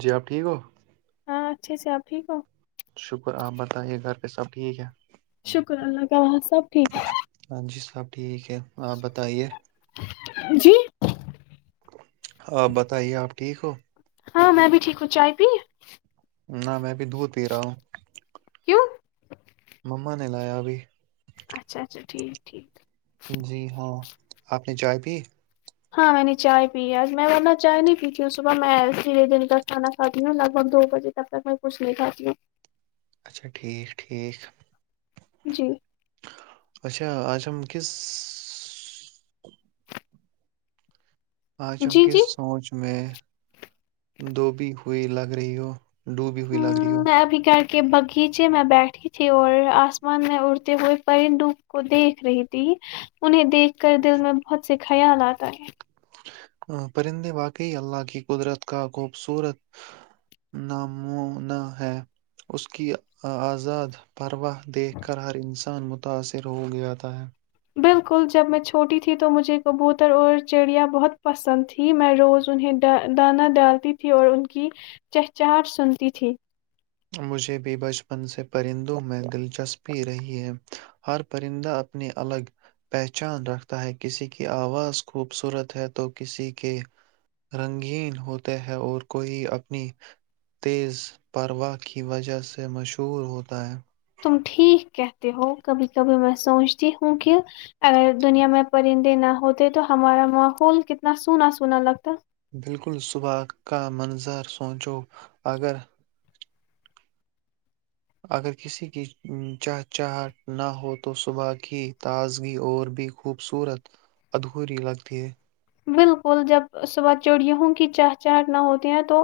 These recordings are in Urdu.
جی آپ ٹھیک ہو ہاں اچھے سے آپ ٹھیک ہو شکر آپ بتائے گھر پہ سب ٹھیک ہے شکر اللہ تعالاں سب ٹھیک ہاں جی سب ٹھیک ہے آپ بتائیے جی ہاں بتائیے آپ ٹھیک ہو ہاں میں بھی ٹھیک ہوں چائے پی نہ میں بھی دھود دے رہا ہوں کیوں مما نے لایا بھی اچھا اچھا ٹھیک ٹھیک جی ہاں آپ نے چائے پی ہاں میں نے چائے پی ہے میں ورنہ چائے نہیں پیتی ہوں صبح میں سیدھے دن تک کھانا کھاتی ہوں لگ بھگ دو بجے تب تک میں کچھ نہیں کھاتی ہوں اچھا ٹھیک ٹھیک جی اچھا آج ہم کس آج ہم جی کی جی سوچ میں دب ہوئی لگ رہی ہو ڈوبی ہوئی لگ رہی ہو میں ابھی گھر کے باغیچے میں بیٹھی تھی اور آسمان میں اڑتے ہوئے پرندو کو دیکھ رہی تھی انہیں دیکھ کر دل میں بہت سے خیال آتا ہے پرندے واقعی اللہ کی قدرت کا خوبصورت نامنا ہے اس کی آزاد پرواہ دیکھ کر ہر انسان متاثر ہو گاتا ہے بالکل جب میں چھوٹی تھی تو مجھے کبوتر اور چڑیاں بہت پسند تھی میں روز انہیں دانا ڈالتی تھی اور ان کی چہچاہٹ سنتی تھی مجھے بھی بچپن سے پرندوں میں دلچسپی رہی ہے ہر پرندہ اپنی الگ پہچان رکھتا ہے کسی کی آواز خوبصورت ہے تو کسی کے رنگین ہوتے ہے اور کوئی اپنی تیز پرواہ کی وجہ سے مشہور ہوتا ہے تم ٹھیک کہتے ہو کبھی کبھی میں سوچتی ہوں کہ اگر دنیا میں پرندے نہ ہوتے تو ہمارا ماحول کتنا سونا سونا لگتا بالکل صبح کا منظر سوچو اگر اگر کسی کی چہچہ نہ ہو تو صبح کی تازگی اور بھی خوبصورت ادھوری لگتی ہے بالکل جب صبح چڑیوں کی چاہ چاہ نہ ہوتی ہے تو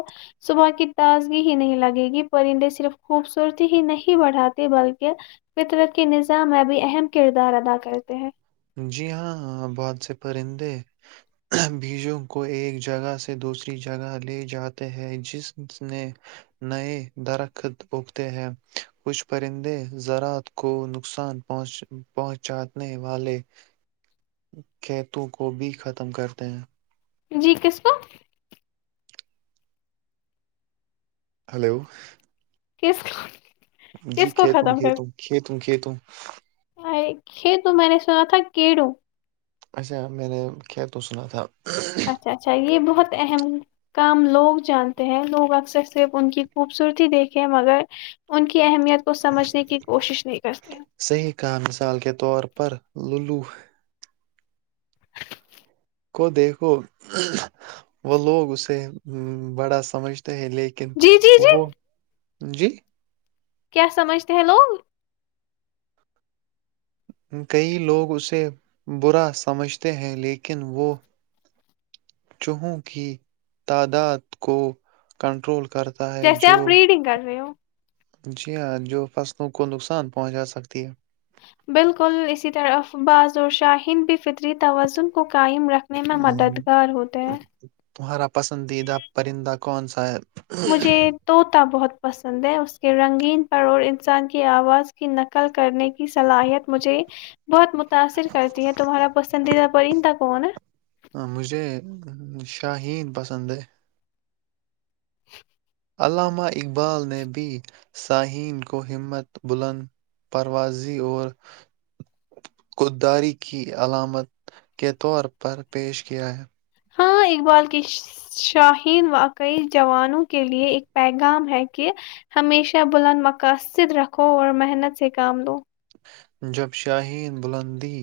صبح کی تازگی ہی نہیں لگے گی پرندے صرف خوبصورتی ہی نہیں بڑھاتے بلکہ فطرت کے نظام میں بھی اہم کردار ادا کرتے ہیں جی ہاں بہت سے پرندے بیجوں کو ایک جگہ سے دوسری جگہ لے جاتے ہیں جس نے نئے درخت اگتے ہیں کچھ پرندے زراعت کو نقصان پہنچ پہنچے والے کیتوں کو بھی ختم کرتے ہیں جی کس کو ہلو کس کا جی کھیتوں کھیت کھیت کھی تووں یہ تو میں نے سنا تھا کیڑو اچھا میں نے ک تو سنا تھا اچھا اچھا یہ بہت اہم کام لوگ جانتے ہیں لوگ اکثر صرف ان کی خوبصورتی دیکھیں مگر ان کے اہمیت کو سمجھنے کی کوشش نہیں کرتے ہیں صحیح کہا مثال کے طور پر لولو کو دیکھو وہ لوگ اسے بڑا سمجھ ہیں لیکن جی جی جی وہ جی کیا سمجھتے ہیں لوگ کئی لوگ اسے برا سمجھتے ہیں لیکن وہ چوہوں کی تعداد کو کنٹرول کر جیسے آپ ریڈنگ کر رہے ہو جی ہاں جو فصلوں کو نقصان پہنچا سکتی ہے بالکل اسی طرف بعازور شاہین بھی فطری توازن کو قائم رکھ ہ تمہارا پسندیدہ پرندہ کون سا ہے مجھے توط بہت پسند ہے اس کے رنگین پر اورڑ انسان کی آواز کی نقل کرنے کی صلاحیت مجھے بہت متاثر کرتی ہیں تمہارا پسندیدہ پرندہ کون نا ہ شاہین پسند ہے علامہ اقبال نے بھی صاہین کو ہمت بلند پروازی اور داری کی علامت کے طور پر پیش کیا ہے ہاں اقبال کی شاہین واقعی جوانوں کے لیے ایک پیغام ہے کہ ہمیشہ بلند مقاصد رکھو اور محنت سے کام لو جب شاہین بلندی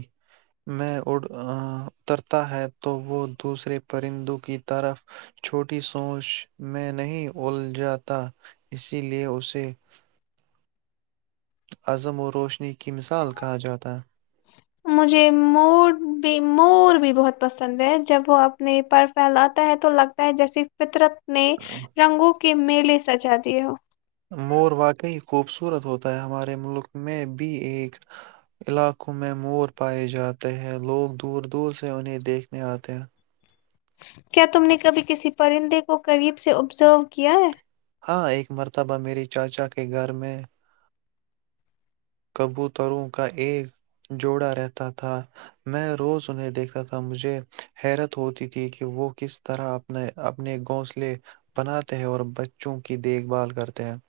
میں اترتا ہے تو وہ دوسرے پرندوں کی طرف چھوٹی سوچ میں نہیں اول جاتا اسی لیے اسے عزم و روشنی کے مجھے مور بھی مور بھی بہت [unintelligible] پسند ہے جب وہ اپنے پر پھیلاتا ہے تو لگتا ہے جیسے فطرت [unintelligible] نے ہے رنگوں [inaudible] کے میلے سچا دیے ہو [unintelligible] مور واقعی خوبصورت ہوتا ہے ہمارے ملک میں بھی ایک علاقوں میں مور پائے جاتے ہیں لوگ دور دور سے انہیں دیکھنے آتے ہیں [unintelligible] کیا تم نے کبھی کسی پرندے کو قریب سے ابزرو کیا ہے [unintelligible] ہاں ایک مرتبہ میری چاچا کے گھر میں [unintelligible] کبوتروں کا ایک جوڑا رہتا تھا میں روز انہیں دیکھتا تھا مجھے حیرت ہوتی تھی کہ وہ کس طرح اپنے اپنے گھونسلے بناتے ہیں اور بچوں کی دیکھ بھال کرتے ہیں [unintelligible]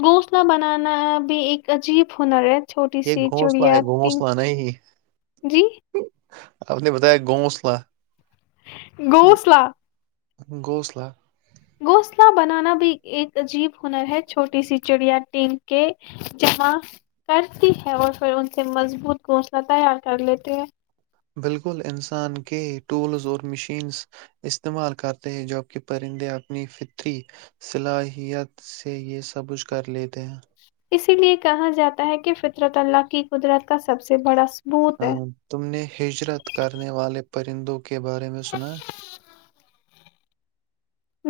گھونسلہ بنانا بھی ایک عجیب ہنر ہے [unintelligible] چھوٹی یہ سی گھونسلہ ہے چڑیا گھونسلہ نہیں جی [unintelligible] آپ نے بتایا گھونسلا [unintelligible] گوسلہ [unintelligible] گھوسلہ [unintelligible] گھونسلہ بنانا بھی ایک عجیب ہنر ہے چھوٹی سی چڑیا ٹیم کے جمع کرتی ہے اور پھر ان سے مضبوط گھونسلہ تیار کر لیتے ہیں [unintelligible] بالکل انسان کے ٹولز اور مشینز استعمال کرتے ہیں جبکہ پرندے اپنی فطری صلاحیت سے یہ سبچھ کر لیتے ہیں [unintelligible] اسی لیے کہا جاتا ہے کہ فطرت اللہ کی قدرت کا سب سے [unintelligible] ثبوت ہ ہے تم نے ہجرت کرنے والے [unintelligible] پرند [inaudible] کے بارے میں سنایں [unintelligible]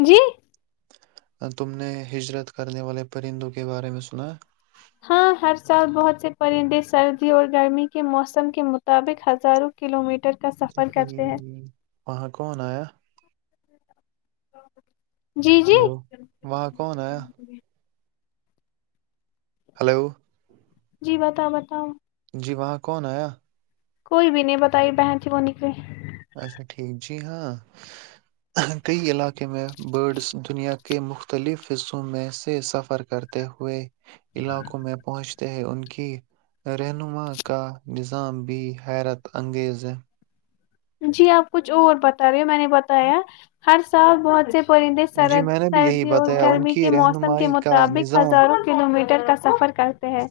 جی [inaudible] تم نے ہجرت کرنے والے پرندوں کے بارے میں سنا [unintelligible] ہاں ہر سال بہت سے پرندے سردی اور گرمی کے موسم کے مطابق ہزاروں کلو میٹر [unintelligible] اچھا ٹھیک وہاں کون آیا [unintelligible] ا [inaudible] ہلو وہاں کون آ [unintelligible] ہلو جی بتاؤ بتاؤ جی وہاں کون آیا کوئی بھی نہیں بتائی بہن ت ہی وہ نکلی اچھا ٹھیک جی ہاں کئی علاقے میں برڈس دنیا کے مختلف حصوں میں سے سفر کرتے ہوئے علاقوں میں پہنچ ہیں ان کی رہنما کا نظام بھی حیرت انگیز ہے جی آپ کچھ اور بتا رہے ہو میں نے بتایا ہر سال بہت سے پرندے جی میں نے بھی یہی سردی اور بتایا ان گرمی کے کی موسم کے رہنمائی کا مطابق نظام ہزاروں کلو میٹر ٹ کا سفر کرتے ہیں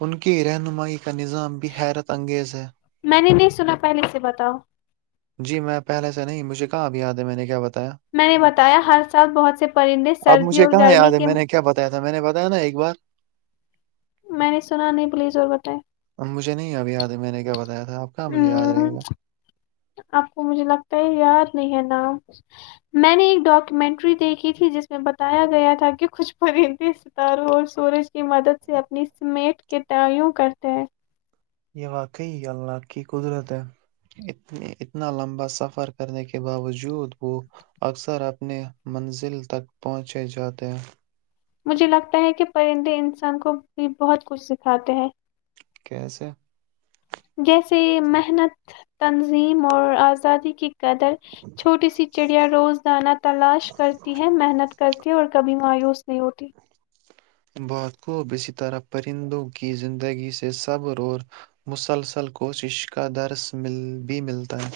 ان کی رہنمائی کا نظام بھی حیرت انگیز ہے میں نے نہیں سنا پہلے سے بتاؤ جی میں پہے سے نہیں مجھے کہاںب یاد ہے میں نے کیا بتا میں نے بتایا ہر سال بہت سے پرندے سردی اور گرمی کے اا میں نے بتایا نا ایک بار میں نے سنا نہیں پلیز اور بتائے اب مجھے نہیں اب یاد ہے میں نے کیا بتایا تھا آپ کہاں مجھے یاد رہے گا آپ کو مجھے لگتا ہے یاد نہیں ہے نام میں نے ایک ڈاکومینٹری دیکھی تھی جس میں بتایا گیا تھا کہ کچھ پرندے ستاروں اور سورج کی مدد سے اپنی سمیٹ کے تعوں کرتے ہیں یہ واقعی اللہ کی قدرت ہے اتنا لمبا سفر کرنے کے باوجود وہ اکثر اپنی منزل تک پہنچے جاتے ہیں مجھے لگتا ہے کہ پرندے انسان کو بھی بہت کچھ سکھاتے ہیں کی سا جیسے محنت تنظیم اور آزادی کی قدر چھوٹی سی چڑیا روزدانہ تلاش کرتی ہے محنت کرتی اور کبھی مایوس نہیں ہوتی بات کوب اسی طرح پرندوں کی زندگی سے صبر اور مسلسل کوشش کا درس بھی ملتا ہے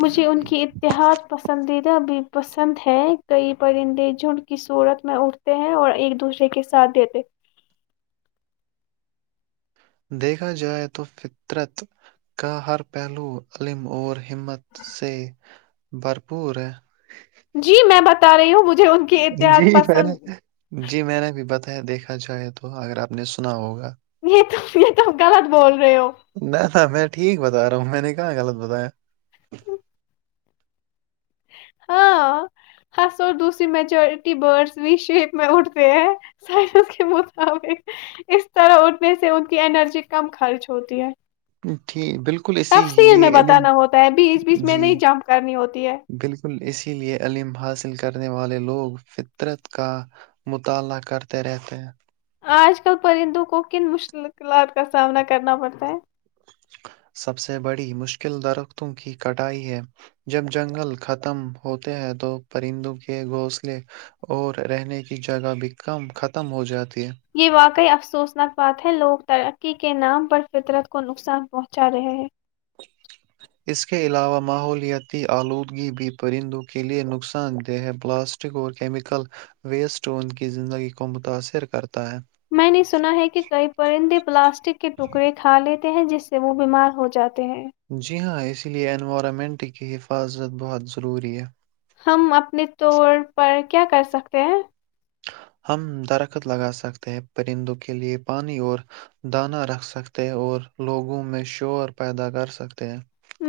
مجھے ان کی اتحاد پسندید بھی پسند ہے کئی پرندے جھنڈ کی صورت میں اٹھتے ہیں اور ایک دوسرے کے ساتھ دیتے دیکھا جائے تو فطرت کا ہر پہلو علم اور ہمت سے بھرپور ہے جی میں بتا رہی ہوں وہجھ جی میں نے جی میں نے بھی بتا دیکھا جائے تو اگر آپ نے سنا ہوگا نہیں تو یہ تو غلط بول رہے ہو نہ تھا میں ٹھیک بتا رہا ہوں میں نے کہاں غلط بتایا ہاں ہس اور دوسری میچورٹی برڈس بھی شیپ میں اٹھتے ہیں سائ کے مطابق اس طرح اٹھنے سے ان کی انرجی کم خرچ ہوتی ہے ٹھیک بالکل اسی تفصیل میں لیے علم بتانا ہوتا ہے بیچ بیچ میں جی نہیں جمپ کرنی ہوتی ہے لئے علم حاصل کرنے والے لوگ فطرت کا مطالعہ کرتے رہتے ہیں آج کل پرندوں کو کن مشکلات کا سامنا کرنا پڑتا ہے سب سے بڑی مشکل درختوں کی کٹائی ہے جب جنگل ختم ہوتے ہیں تو پرندوں کے گھونسلے اور رہنے کی جگہ بھی کم ختم ہو جاتی ہے یہ واقعی افسوسناک بات ہے لوگ ترقی کے نام پر فطرت کو نقصان پہنچا رہے ہیں اس کے علاوہ ماحولیاتی آلودگی بھی پرندوں کے لئے نقصان دہ پلاسٹک اور کیمیکل ویسٹ ان کی زندگی کو متاثر کرتا ہے میں نے سنا ہے کہ کئی پرندے پلاسٹک کے ٹکڑے کھا لیےتے ہیں جس سے وہ بیمار ہو جاتے ہیں جی ہاں اسی لیے انوائرمنٹ کی حفاظت بہت ضروری ہے ہم اپنے طور پر کیا کر سکتے ہیں ہم درخت لگا سکتے ہیں پرندوں کے لئے پانی اور دانہ رکھ سکتے ہیں اور لوگوں میں شور پیدا کرسکتے ہیں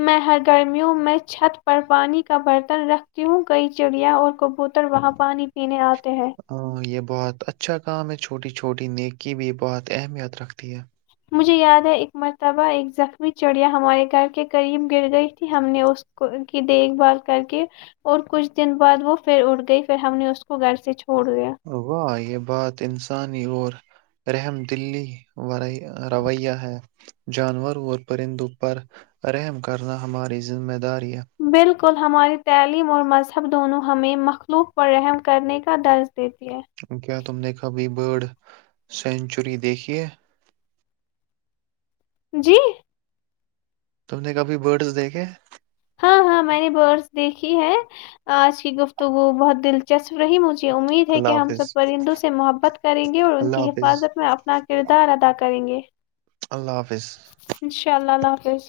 میں ہرگررمیوں میں چھت پر پانی کا برتن رکھتی ہوں کئی چڑیا اور کبوتر وہاں پانی پینے آتے ہیں ہاں یہ بہت اچھا کام ہے چھوٹی چھوٹی نیک کی بھی بہت اہمیت رکھتی ہے مجھے یاد ہےا اک مرتبہ اک زخمی چڑیا ہمارے گھر کے قریب گر گئی تھی ہم نے اس کو کی دیکھ بھال کر کے اور کچھ دن بعد وہ پھر اٹ گئی پھر ہم نے اس کو گھر سے چ واہ یہ بات انسانی اور رحم دلی وورائی رویہ ہے جانوروں اور پرندوں پر رحم کرنا ہماری ذمہ داری [unintelligible] بالکل ہماری تعلیم اور مذہب دونوں ہمیں مخلوق پر رحم کرنے کا درج دیتی ہے کیا تم نے کبھی برڈ سینچری دیکھیے جی تم نے کبھی برڈز دیکھے ہاں ہاں میں نے برس دیکھی ہے آج کی گفتگو بہت دلچسپ رہی مجھے امید ہے اللہ کہ ہم سب حافظ پرندوں سے محبت کریں گے اور ان اللہ کی حافظ حفاظت میں اپنا کردار ادا کر کریں گے اللہ حافظ ایس